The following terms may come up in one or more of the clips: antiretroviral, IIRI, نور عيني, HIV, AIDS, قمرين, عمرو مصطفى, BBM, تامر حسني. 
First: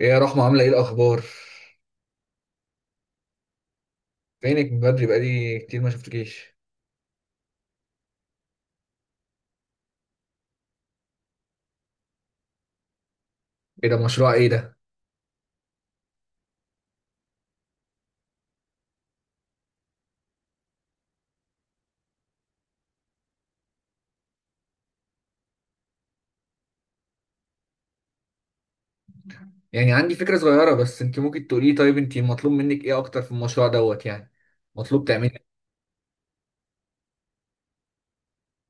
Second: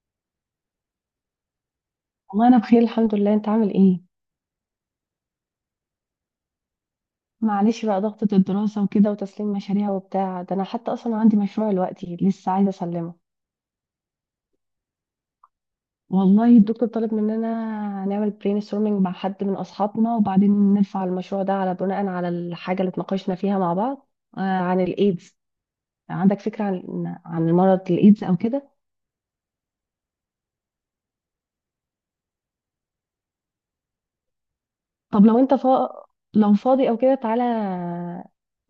ايه يا رحمة، عاملة ايه الأخبار؟ والله انا بخير، الحمد لله. انت عامل ايه؟ فينك من بدري، بقالي كتير ما شفتكيش. معلش بقى، ضغطة الدراسة وكده وتسليم مشاريع وبتاع ده. انا حتى اصلا عندي مشروع دلوقتي لسه عايزة اسلمه. ايه ده مشروع ايه ده؟ والله الدكتور طلب مننا نعمل برين ستورمينج مع حد من اصحابنا، وبعدين نرفع المشروع ده على بناء على الحاجة اللي اتناقشنا فيها مع بعض. عن الايدز. عندك فكرة عن مرض الايدز او كده؟ يعني عندي فكرة صغيرة، بس انت ممكن تقولي، طيب انت مطلوب منك ايه أكتر في المشروع يعني؟ مطلوب طب تعملي لو إيه؟ انت لو فاضي او كده تعالى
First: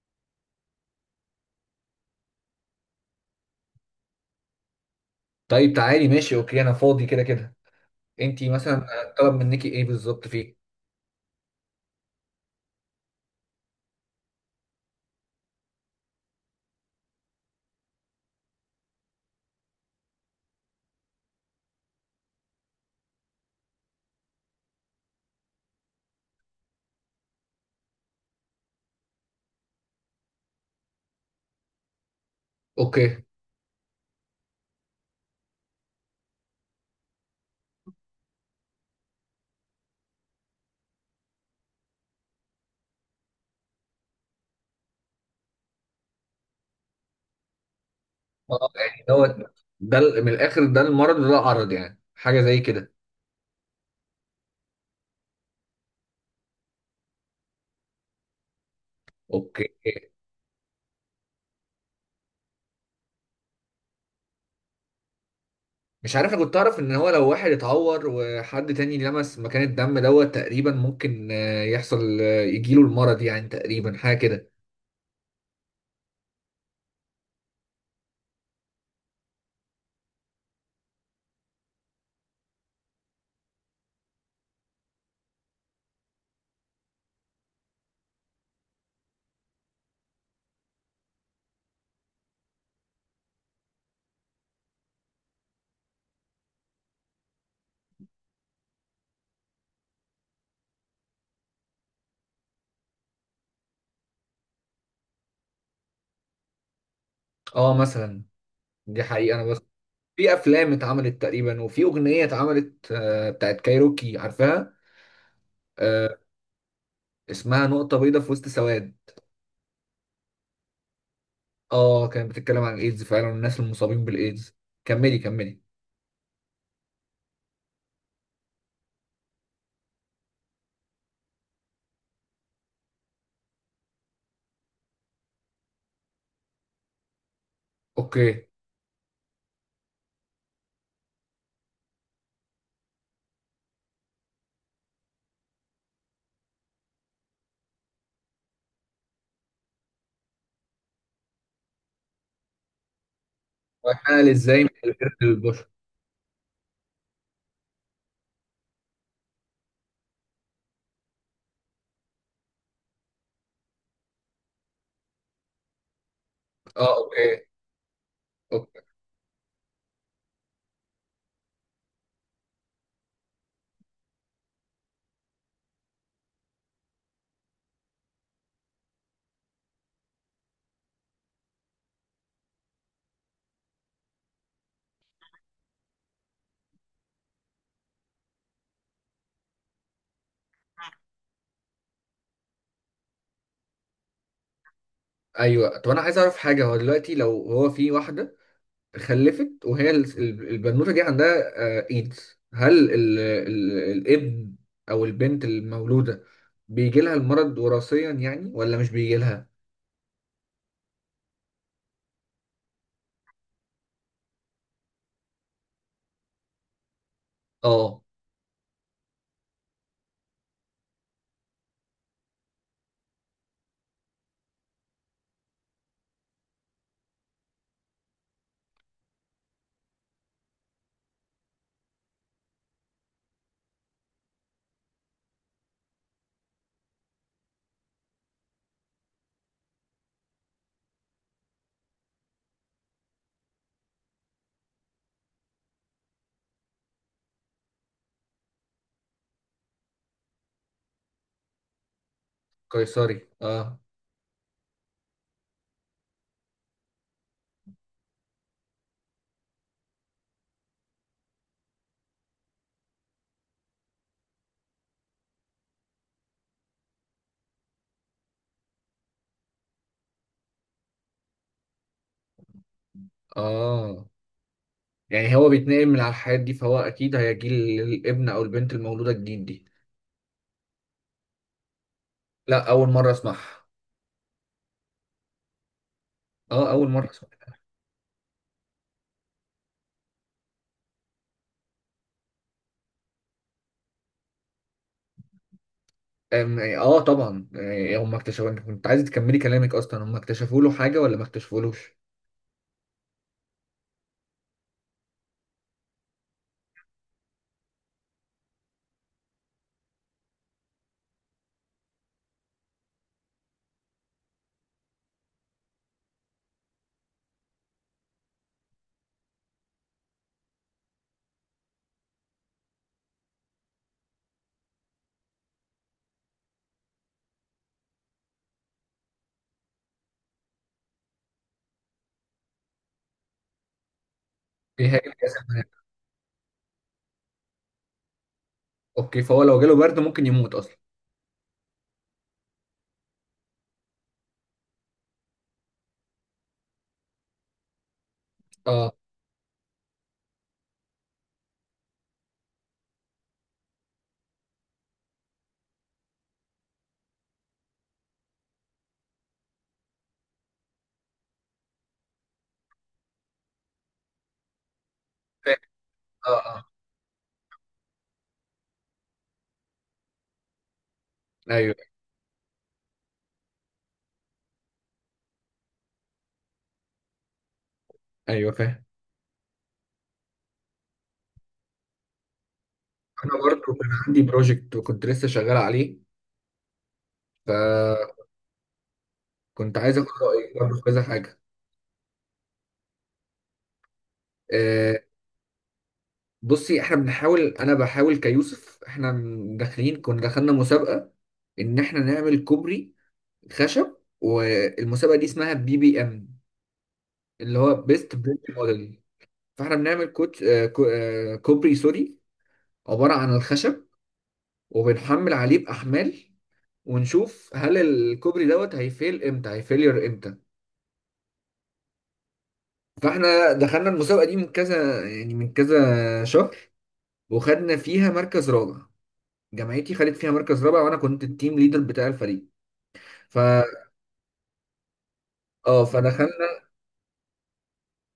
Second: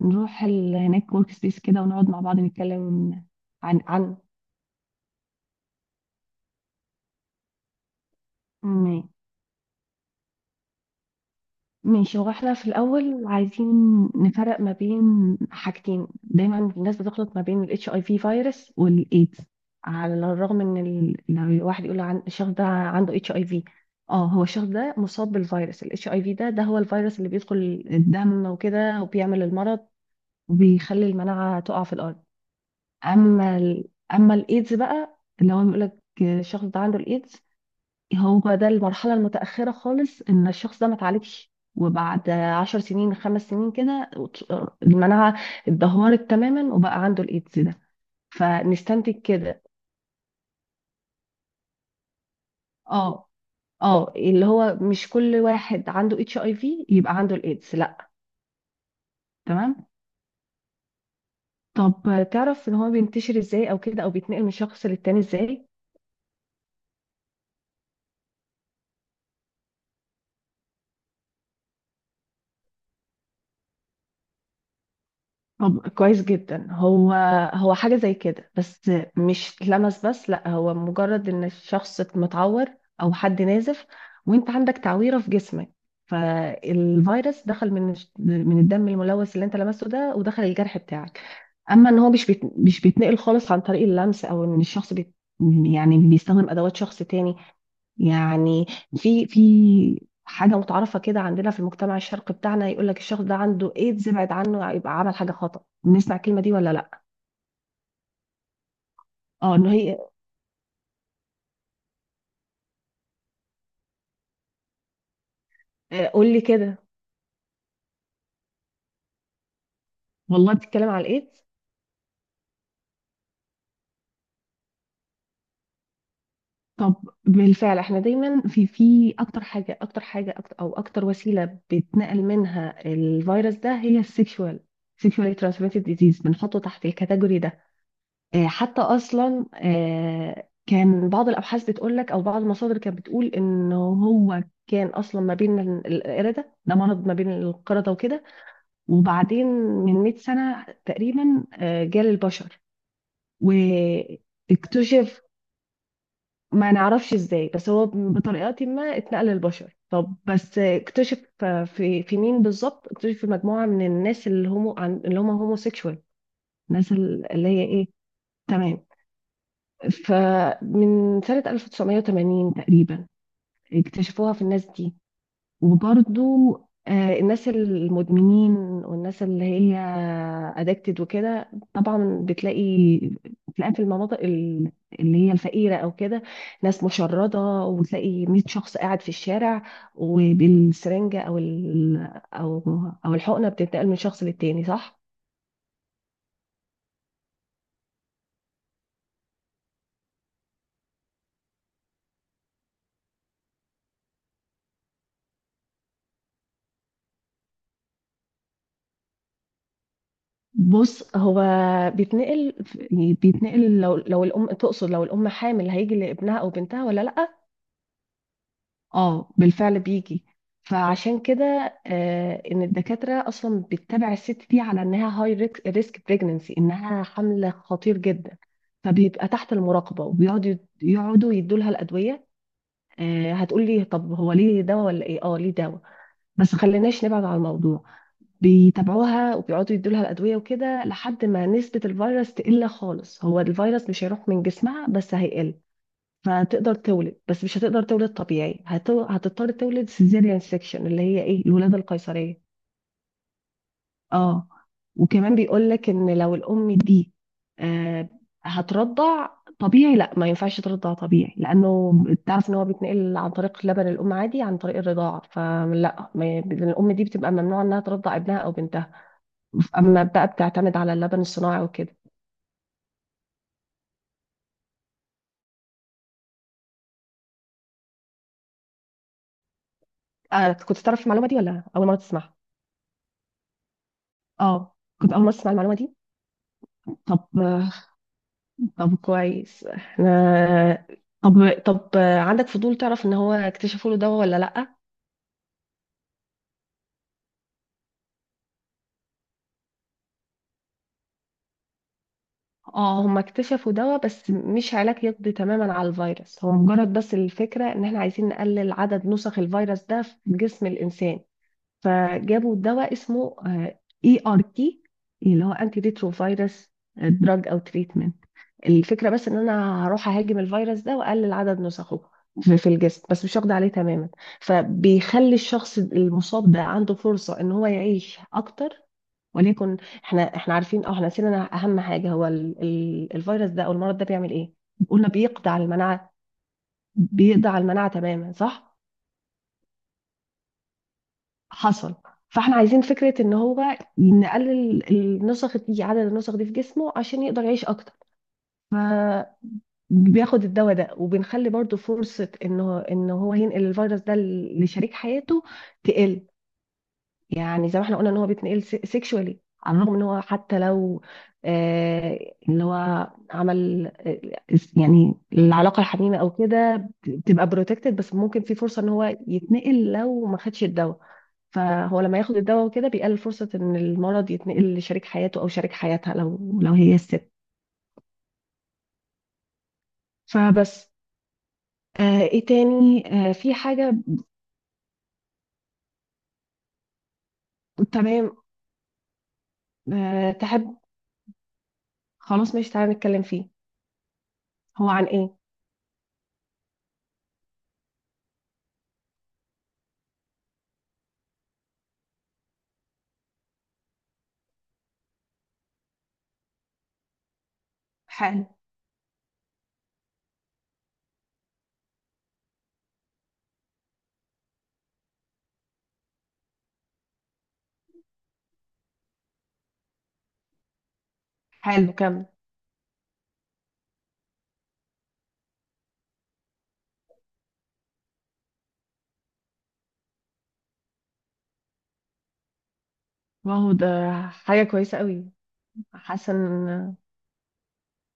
نروح هناك ورك سبيس كده ونقعد مع بعض نتكلم عن عن طيب تعالي، ماشي، اوكي، أنا فاضي كده كده. انت مثلا ماشي. طلب منك ايه بالظبط فيه؟ ماشي، هو احنا في الأول عايزين نفرق ما بين حاجتين. دايما الناس بتخلط ما بين ال HIV فيروس والإيدز. على الرغم إن لو الواحد يقول عن الشخص ده عنده HIV، اه هو الشخص ده مصاب بالفيروس ال HIV ده هو الفيروس اللي بيدخل الدم وكده وبيعمل المرض، وبيخلي المناعة تقع في الأرض. اوكي. أما ال... أما الإيدز بقى اللي هو بيقول لك الشخص ده عنده الإيدز، هو ده المرحلة المتأخرة خالص. إن الشخص ده ما اتعالجش، وبعد عشر سنين خمس سنين كده المناعة اتدهورت تماما وبقى عنده الإيدز ده. اه يعني فنستنتج كده ده من الآخر، ده المرض وده العرض، يعني حاجة زي كده. اه، اه اللي هو مش كل واحد عنده اتش اي في يبقى عنده الإيدز، لا. اوكي. تمام. طب تعرف ان هو بينتشر ازاي او كده، او بيتنقل من شخص للتاني ازاي؟ مش عارف، انا كنت اعرف ان هو لو واحد اتعور وحد تاني لمس مكان الدم تقريبا ممكن يحصل، يجيله المرض، يعني تقريبا حاجه كده. طب كويس جدا. هو حاجة زي كده، بس مش لمس بس، لا هو مجرد ان الشخص متعور او حد نازف، وانت عندك تعويرة في جسمك، فالفيروس دخل من من الدم الملوث اللي انت لمسته ده ودخل الجرح بتاعك. اما ان هو مش بيتنقل خالص عن طريق اللمس، او ان الشخص يعني بيستخدم ادوات شخص تاني. يعني في حاجة متعارفة كده عندنا في المجتمع الشرقي بتاعنا، يقول لك الشخص ده عنده ايدز ابعد عنه يبقى عمل حاجة خطأ. بنسمع الكلمة دي ولا لا؟ اه مثلا، دي حقيقه. انا اه بس، انه هي، في افلام اتعملت تقريبا، وفي اغنيه اتعملت بتاعت كايروكي عارفاها. آه، قول لي كده. اسمها نقطه بيضاء في وسط سواد. والله بتتكلم على الايدز. اه، كانت بتتكلم عن الايدز فعلا، والناس المصابين بالايدز. كملي كملي. طب بالفعل، احنا دايما في اكتر حاجة أكتر، او اكتر وسيلة بيتنقل منها الفيروس ده، هي سيكشوالي ترانسميتد ديزيز. بنحطه تحت الكاتيجوري ده. اوكي. حتى اصلا كان بعض الابحاث بتقول لك، او بعض المصادر كانت بتقول، ان هو كان اصلا ما بين القرده. ده مرض ما بين القرده وكده، وبعدين من 100 سنه تقريبا جال البشر وحال ازاي من القرد واكتشف. للبشر؟ ما نعرفش ازاي، بس هو بطريقه ما اتنقل للبشر. طب بس اكتشف في مين بالظبط؟ اكتشف في مجموعه من الناس، اللي هم هوموسيكشوال. الناس اه اوكي. اللي هي ايه. اوكي. تمام. فمن سنة 1980 تقريبا اكتشفوها في الناس دي. وبرضو الناس المدمنين، والناس اللي هي ادكتد وكده. طبعا بتلاقي في المناطق اللي هي الفقيرة او كده، ناس مشردة، وتلاقي 100 شخص قاعد في الشارع، وبالسرنجة او ال- او او الحقنة بتنتقل من شخص للتاني، صح؟ ايوه، طب انا عايز اعرف حاجه. هو دلوقتي لو هو في واحده خلفت، وهي البنوتة دي عندها ايدز، هل الابن او البنت المولودة بيجي لها المرض وراثيا يعني، ولا مش بيجي لها؟ بص، هو بيتنقل بيتنقل لو الام، تقصد لو الام حامل هيجي لابنها او بنتها ولا لا؟ اه. اه، بالفعل بيجي. فعشان كده ان الدكاتره اصلا بتتابع الست دي على انها هاي ريسك بريجننسي، انها حمل خطير جدا، فبيبقى تحت المراقبه، وبيقعدوا يدوا لها الادويه. هتقول لي طب هو ليه دواء ولا ايه، اه ليه دواء. بس خليناش نبعد عن الموضوع. بيتابعوها وبيقعدوا يدولها الأدوية وكده لحد ما نسبة الفيروس تقل خالص. هو الفيروس مش هيروح من جسمها، بس هيقل. فهتقدر تولد، بس مش هتقدر تولد طبيعي، هتضطر تولد سيزيريان سيكشن، اللي هي ايه، الولادة القيصرية. قيصري اه. اه. وكمان بيقول لك ان لو الأم دي آه هترضع طبيعي، لا ما ينفعش ترضع طبيعي، لانه تعرف ان هو بيتنقل عن طريق لبن الام عادي، عن طريق الرضاعه. فلا، الام دي بتبقى ممنوع انها ترضع ابنها او بنتها، اما بقى بتعتمد على اللبن الصناعي وكده. اه يعني هو بيتنقل من على الحياة دي، فهو اكيد هيجي للابن او البنت المولودة الجديد دي. كنت تعرف المعلومه دي ولا اول مره تسمعها؟ لا، اول مرة اسمعها. اه، كنت اول مره تسمع المعلومه دي. اه، اول مرة طب اسمعها. طب كويس احنا. طب طب عندك فضول تعرف ان هو اكتشفوا له دواء ولا لا؟ طبعا، هم اكتشفوا، انت كنت عايز تكملي كلامك، اصلا هم اكتشفوا له حاجة ولا ما اكتشفولوش؟ اه، هم اكتشفوا دواء، بس مش علاج يقضي تماما على الفيروس. هو مجرد بس الفكره ان احنا عايزين نقلل عدد نسخ الفيروس ده في جسم الانسان. فجابوا دواء اسمه اي ار تي، اللي هو انتي ريترو فيروس دراج او تريتمنت. الفكرة بس ان انا هروح اهاجم الفيروس ده واقلل عدد نسخه في الجسم، بس مش هقضي عليه تماما. فبيخلي الشخص المصاب ده عنده فرصة ان هو يعيش اكتر. وليكن، احنا عارفين، او احنا نسينا اهم حاجة، هو ال الفيروس ده او المرض ده بيعمل ايه؟ ايه هي قلنا الجسم. بيقضي على المناعة، بيقضي على المناعة تماما، صح. اوكي، فهو لو جاله برد ممكن يموت اصلا. حصل. فاحنا عايزين فكرة ان هو نقلل النسخ دي، عدد النسخ دي في جسمه، عشان يقدر يعيش اكتر. اه بياخد الدواء ده، وبنخلي برضو فرصة انه ان هو ينقل الفيروس ده لشريك حياته تقل. يعني زي ما احنا قلنا ان هو بيتنقل سيكشوالي، على الرغم ان هو حتى لو اللي هو عمل، يعني فاهم. العلاقة الحميمة او اه اه. كده بتبقى بروتكتد، بس ممكن في فرصة ان هو يتنقل لو ما خدش الدواء. ايوه. فهو لما ياخد الدواء وكده بيقلل فرصة ان المرض يتنقل لشريك حياته او شريك حياتها، لو هي الست. ايوه فاهم. فبس، ايه تاني، انا في برضه كان حاجة. عندي بروجكت وكنت لسه شغال عليه، فكنت تمام. عايز اخد رايك برضه تحب، في كذا حاجه. خلاص ماشي تعالى نتكلم فيه. هو آه عن ايه؟ بصي، احنا بنحاول، انا بحاول كيوسف، احنا داخلين، كنا دخلنا مسابقه ان احنا نعمل كوبري خشب، والمسابقه دي اسمها BBM، اللي هو بيست بريك حلو. موديل. فاحنا بنعمل كوت آه كو- آه، كوبري، سوري، عباره عن الخشب، وبنحمل عليه باحمال، ونشوف هل الكوبري هيفيل امتى، هيفيلير امتى. حلو، كمل. فاحنا دخلنا المسابقه دي من كذا، يعني من كذا شهر، وخدنا فيها مركز رابع. جامعتي خدت فيها مركز رابع، وانا كنت التيم ليدر بتاع الفريق. ف واو، ده حاجة كويسة قوي. اه حاسة فدخلنا، ان.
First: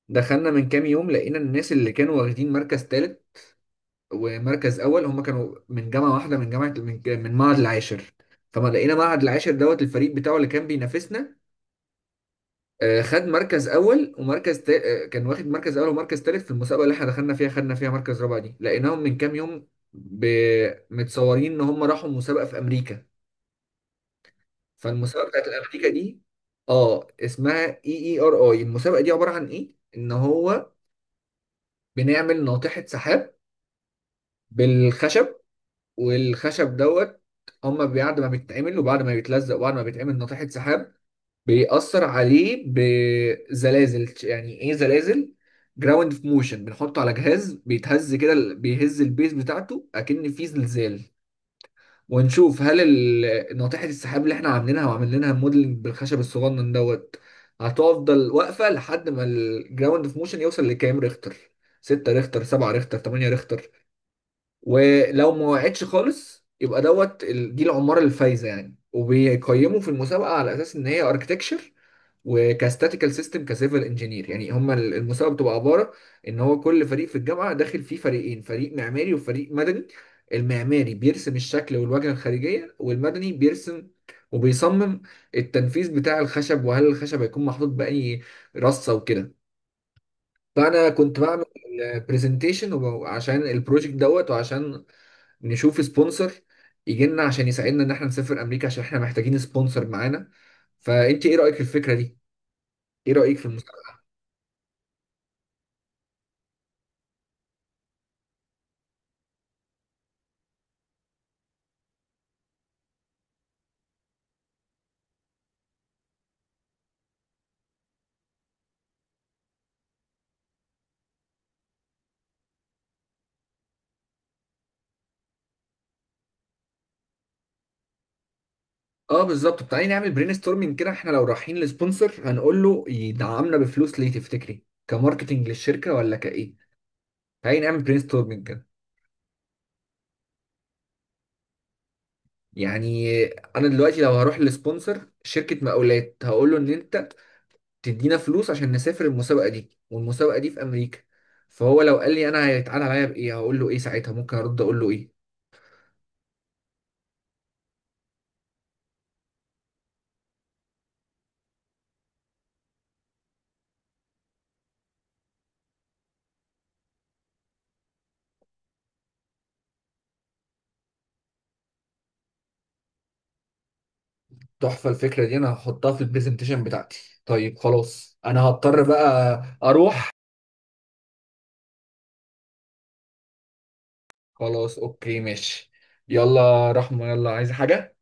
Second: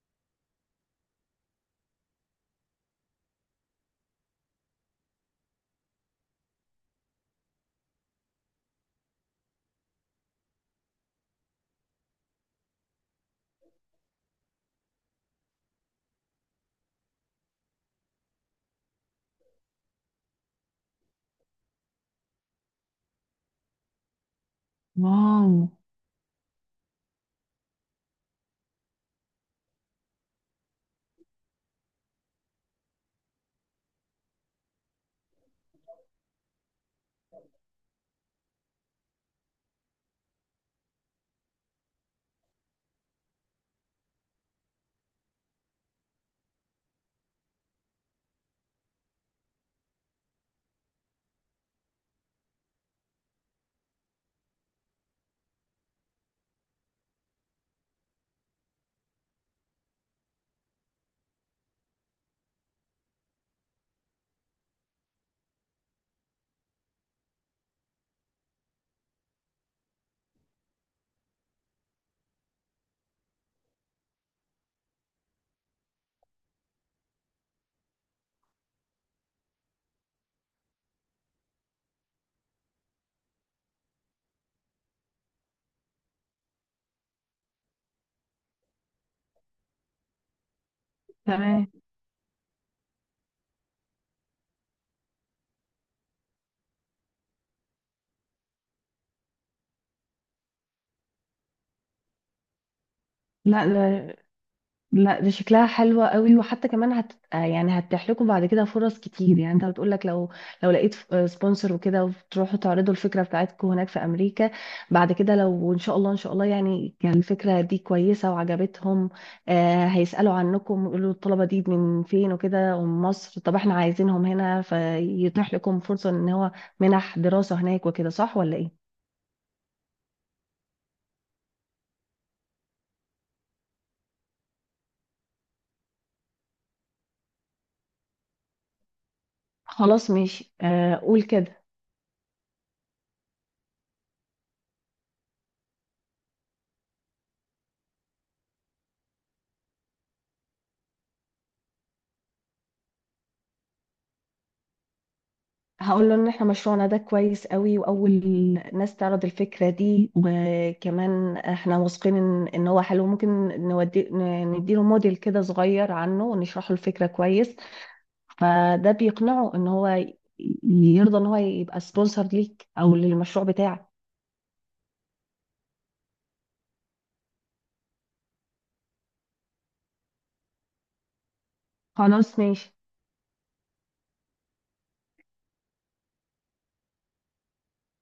دخلنا من كام يوم، لقينا الناس اللي كانوا واخدين مركز ثالث ومركز اول، هم كانوا من جامعه واحده، من جامعه، من معهد العاشر. فما لقينا معهد العاشر الفريق بتاعه اللي كان بينافسنا خد مركز اول، ومركز تا... آه، كان واخد مركز اول ومركز تالت في المسابقه اللي احنا دخلنا فيها، خدنا فيها مركز رابع. دي لقيناهم من كام يوم ب... متصورين ان هم راحوا مسابقه في امريكا. فالمسابقه بتاعت واو. امريكا دي اه اسمها EERI. المسابقه دي عباره عن ايه، ان هو بنعمل ناطحه سحاب بالخشب. والخشب هما بعد ما بيتعمل وبعد ما بيتلزق وبعد ما بيتعمل ناطحه سحاب، بيأثر عليه بزلازل. يعني ايه زلازل؟ جراوند في موشن، بنحطه على جهاز بيتهز كده، بيهز البيز بتاعته اكن في زلزال. ونشوف هل ناطحة السحاب اللي احنا عاملينها وعاملينها موديلنج بالخشب الصغنن هتفضل واقفة لحد ما الجراوند في موشن يوصل لكام ريختر، 6 ريختر، 7 ريختر، 8 ريختر. ولو ما وقعتش خالص، يبقى دي العمارة الفايزة يعني. وبيقيموا في المسابقة على أساس إن هي أركتكشر وكاستاتيكال سيستم كسيفل انجينير. يعني هما المسابقة بتبقى عبارة إن هو كل فريق في الجامعة داخل فيه فريقين، فريق معماري وفريق مدني. المعماري بيرسم الشكل والواجهة الخارجية، والمدني بيرسم وبيصمم التنفيذ بتاع الخشب، وهل الخشب هيكون محطوط بأي رصة وكده. فأنا كنت بعمل تمام. البرزنتيشن عشان البروجكت وعشان نشوف سبونسر يجي لنا عشان يساعدنا ان احنا نسافر امريكا، عشان احنا محتاجين سبونسر معانا. فانت ايه رايك في الفكره دي؟ ايه رايك في لا، المساعده؟ لا، لا، دي شكلها حلوة قوي، وحتى كمان هت آه يعني هتتيح لكم بعد كده فرص كتير. يعني انت بتقول لك لو لقيت سبونسر وكده، وتروحوا تعرضوا الفكرة بتاعتكم هناك في امريكا، بعد كده لو ان شاء الله، ان شاء الله يعني كان الفكرة دي كويسة وعجبتهم، هيسألوا عنكم، يقولوا الطلبة دي من فين وكده، ومن مصر، طب احنا عايزينهم هنا، فيتيح لكم فرصة ان هو منح دراسة هناك وكده، صح ولا ايه؟ اه بالظبط. تعالي نعمل برين ستورمنج كده. احنا لو رايحين لسبونسر هنقول له يدعمنا بفلوس، ليه تفتكري؟ كماركتنج للشركه، ولا كايه؟ تعالي نعمل برين ستورمنج كده. خلاص ماشي. قول كده. يعني انا دلوقتي لو هروح لسبونسر شركه مقاولات، هقول له ان انت تدينا فلوس عشان نسافر المسابقه دي، والمسابقه دي في امريكا. فهو لو قال لي انا هيتعاد عليا بايه، هقول له ايه ساعتها؟ ممكن ارد اقول له ايه؟ هقول له ان احنا مشروعنا ده كويس قوي، واول ناس تعرض الفكره دي، وكمان احنا واثقين ان هو حلو. ممكن نودي، نديله موديل كده صغير عنه ونشرح له الفكره كويس، فده بيقنعه ان هو يرضى ان هو يبقى سبونسر ليك او للمشروع بتاعك. تحفة الفكرة دي، أنا هحطها في البرزنتيشن بتاعتي. طيب خلاص أنا هضطر بقى أروح. خلاص ماشي. خلاص أوكي ماشي. يلا رحمة يلا، عايز حاجة؟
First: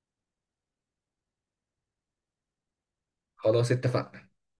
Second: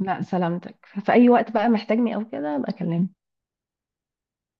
لا سلامتك، في اي وقت بقى محتاجني او كده ابقى اكلمك. خلاص اتفقنا.